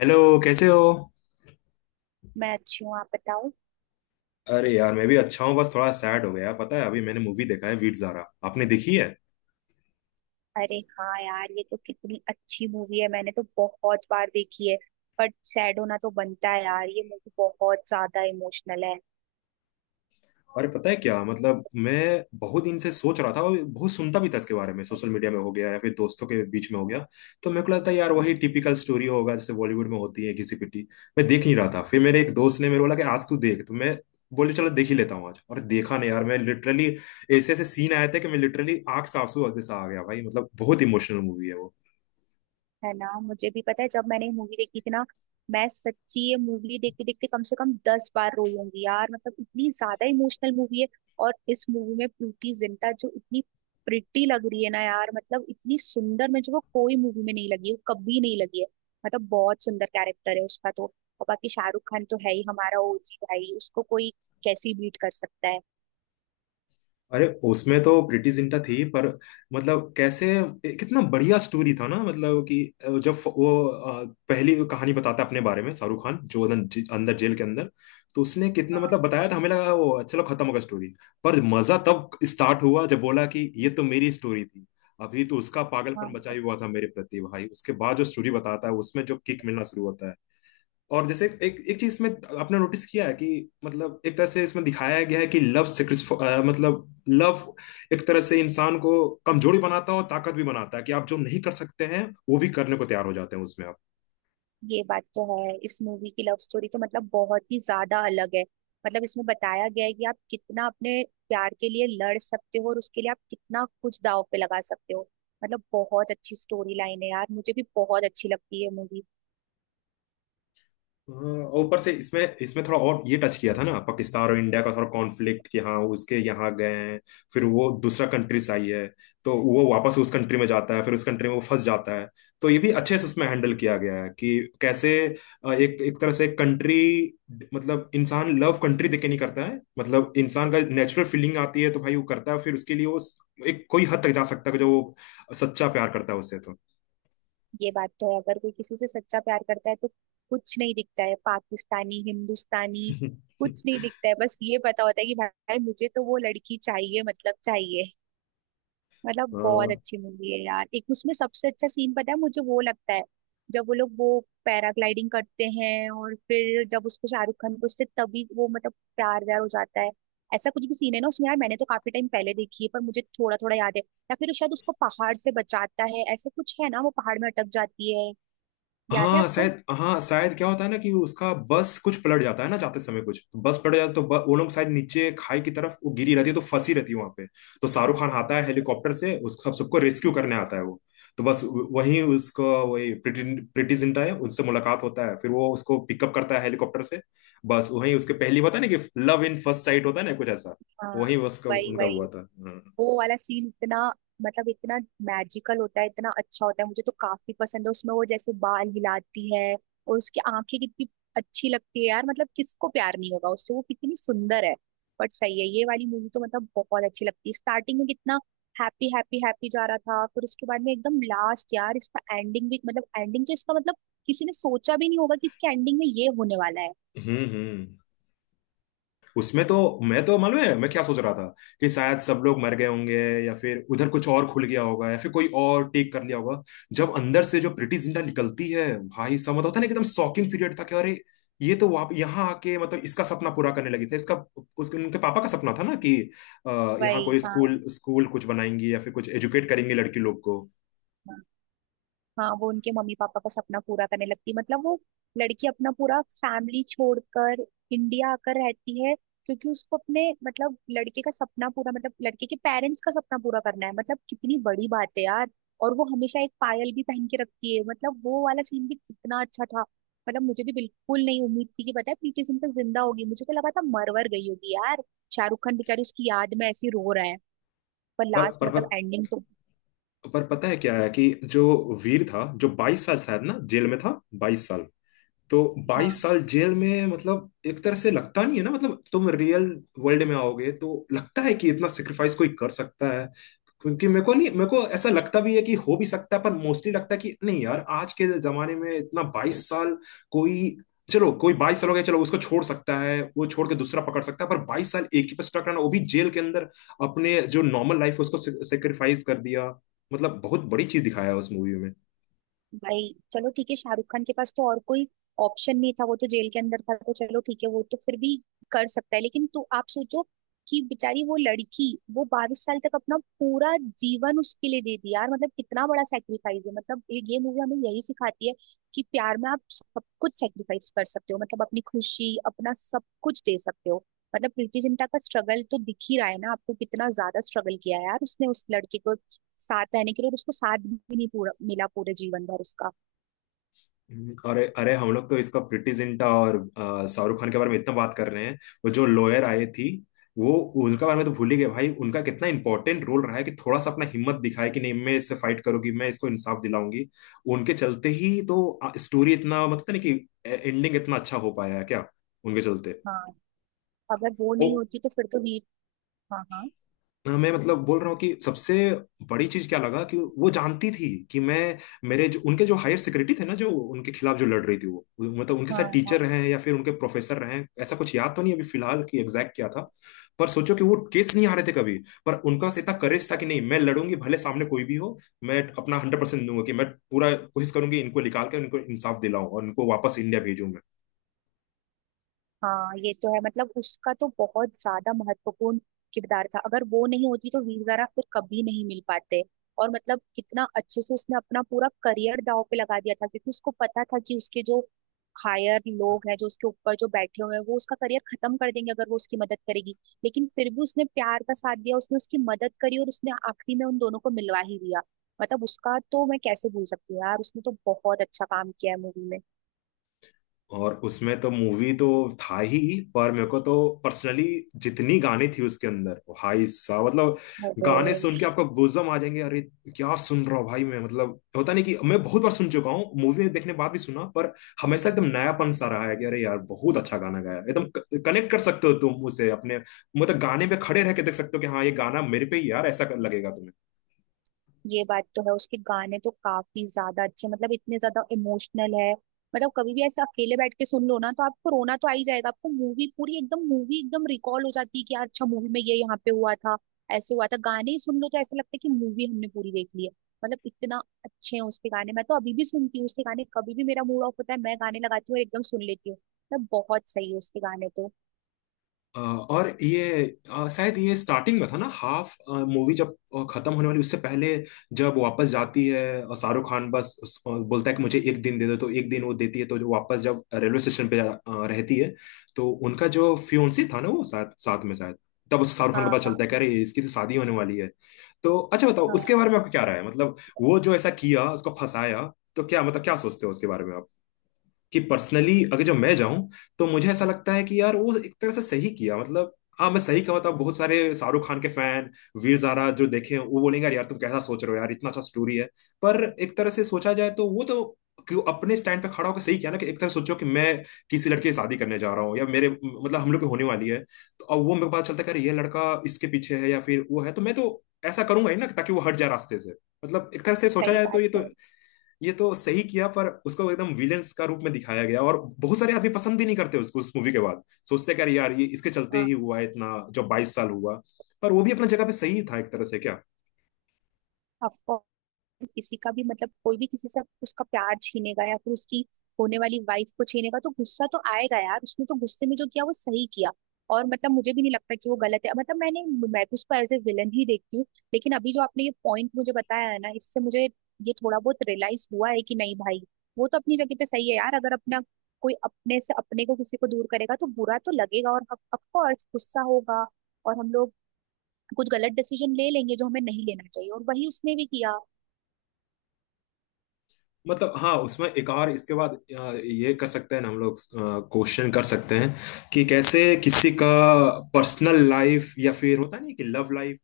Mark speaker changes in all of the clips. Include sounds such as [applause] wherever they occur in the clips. Speaker 1: Hello. कैसे हो?
Speaker 2: मैं अच्छी हूँ आप बताओ।
Speaker 1: अरे यार मैं भी अच्छा हूँ, बस थोड़ा सैड हो गया। पता है अभी मैंने मूवी देखा है, वीर ज़ारा। आपने देखी है?
Speaker 2: अरे हाँ यार ये तो कितनी अच्छी मूवी है मैंने तो बहुत बार देखी है। बट सैड होना तो बनता है यार, ये मूवी बहुत ज्यादा इमोशनल है।
Speaker 1: अरे पता है क्या मतलब, मैं बहुत दिन से सोच रहा था और बहुत सुनता भी था इसके बारे में, सोशल मीडिया में हो गया या फिर दोस्तों के बीच में हो गया। तो मेरे को लगता है यार वही टिपिकल स्टोरी होगा जैसे बॉलीवुड में होती है घिसी पिटी। मैं देख नहीं रहा था, फिर मेरे एक दोस्त ने मेरे को बोला कि आज तू देख तो मैं बोले चलो देख ही लेता हूँ आज। और देखा नहीं यार, मैं लिटरली ऐसे ऐसे सीन आए थे कि मैं लिटरली आंख से आंसू जैसा आ गया भाई। मतलब बहुत इमोशनल मूवी है वो।
Speaker 2: है ना, मुझे भी पता है जब मैंने मूवी देखी थी ना। मैं सच्ची ये मूवी देखते देखते कम से कम 10 बार रोई होंगी यार, मतलब इतनी ज्यादा इमोशनल मूवी है। और इस मूवी में प्रीति जिंटा जो इतनी प्रिटी लग रही है ना यार, मतलब इतनी सुंदर में जो वो कोई मूवी में नहीं लगी, वो कभी नहीं लगी है। मतलब बहुत सुंदर कैरेक्टर है उसका तो। और बाकी शाहरुख खान तो है ही हमारा ओजी भाई, उसको कोई कैसी बीट कर सकता है।
Speaker 1: अरे उसमें तो प्रीति जिंटा थी पर मतलब कैसे कितना बढ़िया स्टोरी था ना। मतलब कि जब वो पहली कहानी बताता है अपने बारे में, शाहरुख खान जो अंदर अंदर जेल के अंदर, तो उसने कितना
Speaker 2: हाँ,
Speaker 1: मतलब बताया था। हमें लगा वो चलो खत्म होगा स्टोरी। पर मजा तब स्टार्ट हुआ जब बोला कि ये तो मेरी स्टोरी थी, अभी तो उसका पागलपन बचा ही
Speaker 2: हाँ।
Speaker 1: हुआ था मेरे प्रति भाई। उसके बाद जो स्टोरी बताता है उसमें जो किक मिलना शुरू होता है, और जैसे एक एक चीज में आपने नोटिस किया है कि मतलब एक तरह से इसमें दिखाया गया है कि लव सेक्रिफ, मतलब लव एक तरह से इंसान को कमजोरी बनाता है और ताकत भी बनाता है, कि आप जो नहीं कर सकते हैं वो भी करने को तैयार हो जाते हैं उसमें।
Speaker 2: ये बात तो है, इस मूवी की लव स्टोरी तो मतलब बहुत ही ज्यादा अलग है। मतलब इसमें बताया गया है कि आप कितना अपने प्यार के लिए लड़ सकते हो और उसके लिए आप कितना कुछ दांव पे लगा सकते हो। मतलब बहुत अच्छी स्टोरी लाइन है यार, मुझे भी बहुत अच्छी लगती है मूवी।
Speaker 1: हाँ, ऊपर से इसमें इसमें थोड़ा और ये टच किया था ना, पाकिस्तान और इंडिया का थोड़ा कॉन्फ्लिक्ट, कि हाँ उसके यहाँ गए हैं, फिर वो दूसरा कंट्री से आई है, तो वो वापस उस कंट्री में जाता है फिर उस कंट्री में वो फंस जाता है। तो ये भी अच्छे से उसमें हैंडल किया गया है कि कैसे एक एक तरह से कंट्री, मतलब इंसान लव कंट्री देखे नहीं करता है। मतलब इंसान का नेचुरल फीलिंग आती है तो भाई वो करता है, फिर उसके लिए वो एक कोई हद तक जा सकता है जो वो सच्चा प्यार करता है उससे तो।
Speaker 2: ये बात तो है, अगर कोई किसी से सच्चा प्यार करता है तो कुछ नहीं दिखता है पाकिस्तानी हिंदुस्तानी, कुछ नहीं
Speaker 1: [laughs]
Speaker 2: दिखता है, बस ये पता होता है कि भाई मुझे तो वो लड़की चाहिए मतलब चाहिए। मतलब बहुत
Speaker 1: हाँ,
Speaker 2: अच्छी मूवी है यार, एक उसमें सबसे अच्छा सीन पता है मुझे वो लगता है, जब वो लोग वो पैराग्लाइडिंग करते हैं और फिर जब उसको शाहरुख खान को उससे तभी वो मतलब प्यार व्यार हो जाता है। ऐसा कुछ भी सीन है ना उसमें यार, मैंने तो काफी टाइम पहले देखी है पर मुझे थोड़ा थोड़ा याद है। या फिर शायद उसको पहाड़ से बचाता है, ऐसा कुछ है ना, वो पहाड़ में अटक जाती है। याद है
Speaker 1: हाँ
Speaker 2: आपको?
Speaker 1: शायद, हाँ शायद क्या होता है ना कि उसका बस कुछ पलट जाता है ना जाते समय, कुछ तो बस पलट जाता है। तो वो लोग शायद नीचे खाई की तरफ वो गिरी रहती है तो फंसी रहती है वहां पे। तो शाहरुख खान आता है हेलीकॉप्टर से उस सब सबको रेस्क्यू करने आता है वो। तो बस वहीं उसको वही प्रीति प्रीति जिंटा है उनसे मुलाकात होता है, फिर वो उसको पिकअप करता है हेलीकॉप्टर से। बस वहीं उसके पहली होता है ना, कि लव इन फर्स्ट साइट होता है ना कुछ ऐसा,
Speaker 2: हाँ।
Speaker 1: वहीं उसका
Speaker 2: वही
Speaker 1: उनका
Speaker 2: वही,
Speaker 1: हुआ था। हम्म
Speaker 2: वो वाला सीन इतना, मतलब इतना मैजिकल होता है, इतना अच्छा होता है, मुझे तो काफी पसंद है उसमें, वो जैसे बाल हिलाती है और उसकी आंखें कितनी अच्छी लगती है यार, मतलब किसको प्यार नहीं होगा उससे, वो कितनी सुंदर है। बट सही है, ये वाली मूवी तो मतलब बहुत अच्छी लगती है, स्टार्टिंग में कितना हैप्पी हैप्पी हैप्पी जा रहा था, फिर उसके बाद में एकदम लास्ट यार, इसका एंडिंग भी मतलब एंडिंग तो इसका मतलब किसी ने सोचा भी नहीं होगा कि इसके एंडिंग में ये होने वाला है।
Speaker 1: हम्म हम्म। उसमें तो मैं तो मालूम है मैं क्या सोच रहा था, कि शायद सब लोग मर गए होंगे या फिर उधर कुछ और खुल गया होगा या फिर कोई और टेक कर लिया होगा। जब अंदर से जो प्रीटी जिंटा निकलती है, भाई सब मतलब होता है ना एकदम शॉकिंग पीरियड था कि अरे ये तो वहाँ यहाँ आके मतलब इसका सपना पूरा करने लगी थी इसका, उसके उनके पापा का सपना था ना कि यहाँ
Speaker 2: वही,
Speaker 1: कोई
Speaker 2: हाँ।
Speaker 1: स्कूल स्कूल कुछ बनाएंगी या फिर कुछ एजुकेट करेंगे लड़की लोग को।
Speaker 2: हाँ, वो उनके मम्मी पापा का सपना पूरा करने लगती है, मतलब वो लड़की अपना पूरा फैमिली छोड़कर इंडिया आकर रहती है, क्योंकि उसको अपने मतलब लड़के का सपना पूरा मतलब लड़के के पेरेंट्स का सपना पूरा करना है, मतलब कितनी बड़ी बात है यार। और वो हमेशा एक पायल भी पहन के रखती है, मतलब वो वाला सीन भी कितना अच्छा था। मतलब मुझे भी बिल्कुल नहीं उम्मीद थी कि पता है प्रीति जिंटा जिंदा होगी, मुझे तो लगा था मरवर गई होगी यार, शाहरुख खान बेचारी उसकी याद में ऐसी रो रहा है। पर
Speaker 1: पर
Speaker 2: लास्ट
Speaker 1: पर पर
Speaker 2: मतलब एंडिंग तो।
Speaker 1: पर पता है क्या है कि जो वीर था जो बाईस साल शायद ना जेल में था, बाईस साल। तो 22
Speaker 2: हाँ।
Speaker 1: साल जेल में मतलब एक तरह से लगता नहीं है ना, मतलब तुम रियल वर्ल्ड में आओगे तो लगता है कि इतना सेक्रीफाइस कोई कर सकता है? क्योंकि मेरे को नहीं मेरे को ऐसा लगता भी है कि हो भी सकता है, पर मोस्टली लगता है कि नहीं यार आज के जमाने में इतना 22 साल कोई, चलो कोई 22 साल हो गया चलो, उसको छोड़ सकता है वो छोड़ के दूसरा पकड़ सकता है, पर 22 साल एक ही पे स्टक रहना वो भी जेल के अंदर, अपने जो नॉर्मल लाइफ है उसको सेक्रीफाइस कर दिया, मतलब बहुत बड़ी चीज दिखाया है उस मूवी में।
Speaker 2: भाई चलो ठीक है, शाहरुख खान के पास तो और कोई ऑप्शन नहीं था, वो तो जेल के अंदर था तो चलो ठीक है वो तो फिर भी कर सकता है, लेकिन तू आप सोचो कि बेचारी वो लड़की वो 22 साल तक अपना पूरा जीवन उसके लिए दे दी यार, मतलब कितना बड़ा सेक्रीफाइस है। मतलब ये मूवी हमें यही सिखाती है कि प्यार में आप सब कुछ सेक्रीफाइस कर सकते हो, मतलब अपनी खुशी अपना सब कुछ दे सकते हो। मतलब प्रीति जिंटा का स्ट्रगल तो दिख ही रहा है ना आपको, कितना ज्यादा स्ट्रगल किया है यार उसने उस लड़के को साथ रहने के लिए, और उसको साथ भी नहीं पूरा मिला पूरे जीवन भर उसका।
Speaker 1: अरे अरे हम लोग तो इसका प्रीति जिंटा और शाहरुख खान के बारे में इतना बात कर रहे हैं, वो जो लॉयर आई थी वो, उनका बारे में तो भूल ही गए भाई। उनका कितना इंपॉर्टेंट रोल रहा है, कि थोड़ा सा अपना हिम्मत दिखाए कि नहीं मैं इससे फाइट करूंगी, मैं इसको इंसाफ दिलाऊंगी। उनके चलते ही तो स्टोरी इतना मतलब, नहीं कि एंडिंग इतना अच्छा हो पाया है, क्या उनके चलते।
Speaker 2: हाँ, अगर वो नहीं होती तो फिर तो वीर। हाँ, हाँ।
Speaker 1: हाँ, मैं मतलब बोल रहा हूँ कि सबसे बड़ी चीज क्या लगा, कि वो जानती थी कि मैं मेरे जो उनके जो हायर सेक्रेटरी थे ना, जो उनके खिलाफ जो लड़ रही थी वो, मतलब उनके साथ
Speaker 2: हाँ,
Speaker 1: टीचर
Speaker 2: हाँ,
Speaker 1: रहे हैं या फिर उनके प्रोफेसर रहे हैं, ऐसा कुछ याद तो नहीं अभी फिलहाल कि एग्जैक्ट क्या था। पर सोचो कि वो केस नहीं आ रहे थे कभी, पर उनका बस इतना करेज था कि नहीं मैं लड़ूंगी भले सामने कोई भी हो, मैं अपना 100% दूंगा कि मैं पूरा कोशिश करूंगी इनको निकाल कर, इनको इंसाफ दिलाऊं और इनको वापस इंडिया भेजूं।
Speaker 2: हाँ। ये तो है, मतलब उसका तो बहुत ज्यादा महत्वपूर्ण किरदार था, अगर वो नहीं होती तो वीर ज़ारा फिर कभी नहीं मिल पाते। और मतलब कितना अच्छे से उसने अपना पूरा करियर दांव पे लगा दिया था, क्योंकि उसको पता था कि उसके जो हायर लोग हैं जो उसके ऊपर जो बैठे हुए हैं वो उसका करियर खत्म कर देंगे अगर वो उसकी मदद करेगी, लेकिन फिर भी उसने प्यार का साथ दिया, उसने उसकी मदद करी और उसने आखिरी में उन दोनों को मिलवा ही दिया। मतलब उसका तो मैं कैसे भूल सकती हूँ यार, उसने तो बहुत अच्छा काम किया है मूवी में।
Speaker 1: और उसमें तो मूवी तो था ही, पर मेरे को तो पर्सनली जितनी गाने थी उसके अंदर, भाई साहब मतलब गाने सुन के
Speaker 2: अरे,
Speaker 1: आपको गूज़बम्प आ जाएंगे। अरे क्या सुन रहा हूँ भाई मैं, मतलब होता नहीं कि मैं बहुत बार सुन चुका हूँ, मूवी देखने के बाद भी सुना, पर हमेशा एकदम नयापन सा रहा है कि अरे यार बहुत अच्छा गाना गाया। एकदम कनेक्ट कर सकते हो तुम उसे अपने, मतलब गाने पे खड़े रह के देख सकते हो कि हाँ ये गाना मेरे पे ही यार ऐसा लगेगा तुम्हें।
Speaker 2: ये बात तो है, उसके गाने तो काफी ज्यादा अच्छे, मतलब इतने ज्यादा इमोशनल है। मतलब कभी भी ऐसे अकेले बैठ के सुन लो ना तो आपको रोना तो आ ही जाएगा, आपको मूवी एकदम रिकॉल हो जाती है कि यार अच्छा मूवी में ये यहाँ पे हुआ था, ऐसे हुआ था, गाने ही सुन लो तो ऐसा लगता है कि मूवी हमने पूरी देख ली है। मतलब इतना अच्छे हैं उसके गाने, मैं तो अभी भी सुनती हूँ उसके गाने, कभी भी मेरा मूड ऑफ होता है मैं गाने लगाती हूँ और एकदम सुन लेती हूँ, मतलब बहुत सही है उसके गाने तो।
Speaker 1: और ये शायद ये स्टार्टिंग में था ना, हाफ मूवी जब खत्म होने वाली उससे पहले, जब वापस जाती है, शाहरुख खान बस बोलता है कि मुझे 1 दिन दे दो, तो 1 दिन वो देती है। तो जो वापस जब रेलवे स्टेशन पे रहती है, तो उनका जो फियोन्सी था ना वो साथ साथ में शायद, तब उस शाहरुख खान को
Speaker 2: हाँ,
Speaker 1: पता
Speaker 2: हाँ,
Speaker 1: चलता है कि अरे इसकी तो शादी होने वाली है। तो अच्छा बताओ उसके
Speaker 2: हाँ।
Speaker 1: बारे में आपका क्या राय है, मतलब वो जो ऐसा किया उसको फंसाया, तो क्या मतलब क्या सोचते हो उसके बारे में? कि पर्सनली अगर जो मैं जाऊं तो मुझे ऐसा लगता है कि यार वो एक तरह से सही किया, मतलब हाँ मैं सही कहूँ तो बहुत सारे शाहरुख खान के फैन वीर ज़ारा जो देखे वो बोलेंगे यार, तुम कैसा सोच रहे हो यार इतना अच्छा स्टोरी है। पर एक तरह से सोचा जाए तो वो तो क्यों अपने स्टैंड पे खड़ा होकर सही किया ना, कि एक तरह सोचो कि मैं किसी लड़के से शादी करने जा रहा हूँ या मेरे मतलब हम लोग की होने वाली है, तो अब वो मेरे को पता चलता है कि अरे ये लड़का इसके पीछे है या फिर वो है, तो मैं तो ऐसा करूंगा ही ना ताकि वो हट जाए रास्ते से। मतलब एक तरह से सोचा
Speaker 2: सही
Speaker 1: जाए तो
Speaker 2: बात है।
Speaker 1: ये तो सही किया, पर उसको एकदम विलेंस का रूप में दिखाया गया और बहुत सारे आदमी पसंद भी नहीं करते उसको उस मूवी के बाद। सोचते हैं कि अरे यार ये इसके चलते ही
Speaker 2: हाँ।
Speaker 1: हुआ है इतना जो बाईस साल हुआ, पर वो भी अपना जगह पे सही था एक तरह से क्या।
Speaker 2: ऑफ, किसी का भी मतलब कोई भी किसी से उसका प्यार छीनेगा या फिर उसकी होने वाली वाइफ को छीनेगा तो गुस्सा तो आएगा यार, उसने तो गुस्से में जो किया वो सही किया। और मतलब मुझे भी नहीं लगता कि वो गलत है, मतलब मैं भी उसको एज ए विलन ही देखती हूँ, लेकिन अभी जो आपने ये पॉइंट मुझे बताया है ना इससे मुझे ये थोड़ा बहुत रियलाइज हुआ है कि नहीं भाई वो तो अपनी जगह पे सही है यार, अगर अपना कोई अपने से अपने को किसी को दूर करेगा तो बुरा तो लगेगा और ऑफ कोर्स गुस्सा होगा, और हम लोग कुछ गलत डिसीजन ले लेंगे जो हमें नहीं लेना चाहिए, और वही उसने भी किया।
Speaker 1: मतलब हाँ उसमें एक और इसके बाद ये कर सकते हैं ना हम लोग, क्वेश्चन कर सकते हैं कि कैसे किसी का पर्सनल लाइफ या फिर होता नहीं कि लव लाइफ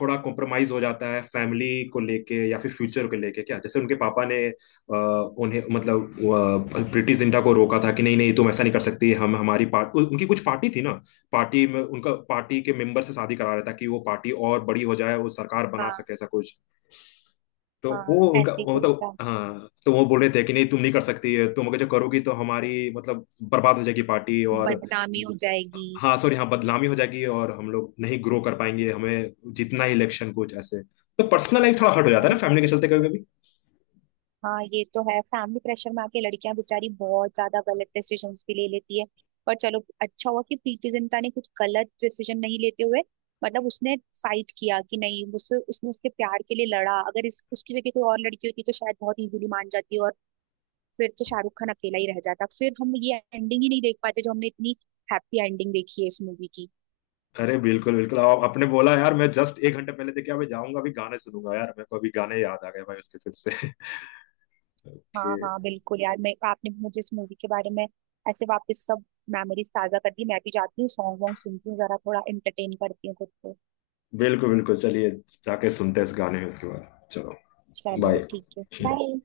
Speaker 1: थोड़ा कॉम्प्रोमाइज हो जाता है फैमिली को लेके या फिर फ्यूचर को लेके, क्या जैसे उनके पापा ने उन्हें मतलब प्रीति जिंटा को रोका था कि नहीं नहीं तुम ऐसा नहीं कर सकती। हम हमारी पार्ट उनकी कुछ पार्टी थी ना, पार्टी में उनका पार्टी के मेंबर से शादी करा रहा था कि वो पार्टी और बड़ी हो जाए, वो सरकार बना
Speaker 2: हाँ,
Speaker 1: सके ऐसा कुछ। तो
Speaker 2: हाँ,
Speaker 1: वो उनका
Speaker 2: ऐसे ही
Speaker 1: वो
Speaker 2: कुछ
Speaker 1: मतलब
Speaker 2: था।
Speaker 1: हाँ, तो वो बोल रहे थे कि नहीं तुम नहीं कर सकती, तुम अगर जो करोगी तो हमारी मतलब बर्बाद हो जाएगी पार्टी और,
Speaker 2: बदनामी हो जाएगी।
Speaker 1: हाँ सॉरी, हाँ बदनामी हो जाएगी और हम लोग नहीं ग्रो कर पाएंगे, हमें जितना ही इलेक्शन कुछ ऐसे। तो पर्सनल लाइफ थोड़ा हर्ट हो जाता है ना फैमिली के चलते कभी कभी।
Speaker 2: हाँ, ये तो है, फैमिली प्रेशर में आके लड़कियां बेचारी बहुत ज्यादा गलत डिसीजन भी ले लेती है। पर चलो अच्छा हुआ कि प्रीति जिंटा ने कुछ गलत डिसीजन नहीं लेते हुए मतलब उसने फाइट किया कि नहीं, उसे उसने उसके प्यार के लिए लड़ा, अगर इस उसकी जगह कोई और लड़की होती तो शायद बहुत इजीली मान जाती, फिर तो शाहरुख खान अकेला ही रह जाता, फिर हम ये एंडिंग ही नहीं देख पाते जो हमने इतनी हैप्पी एंडिंग देखी है इस मूवी की।
Speaker 1: अरे बिल्कुल बिल्कुल आप आपने बोला यार, मैं जस्ट 1 घंटे पहले देखा, मैं जाऊंगा अभी गाने सुनूंगा यार, मेरे को अभी गाने याद आ गए भाई उसके फिर से। [laughs]
Speaker 2: हाँ, हाँ,
Speaker 1: कि
Speaker 2: बिल्कुल यार, मैं आपने मुझे इस मूवी के बारे में ऐसे वापस सब मेमोरीज ताजा कर दी, मैं भी जाती हूँ सॉन्ग वॉन्ग सुनती हूँ, जरा थोड़ा एंटरटेन करती हूँ खुद को।
Speaker 1: बिल्कुल बिल्कुल, चलिए जाके सुनते हैं इस गाने में उसके बाद, चलो
Speaker 2: चलो
Speaker 1: बाय।
Speaker 2: ठीक है, बाय।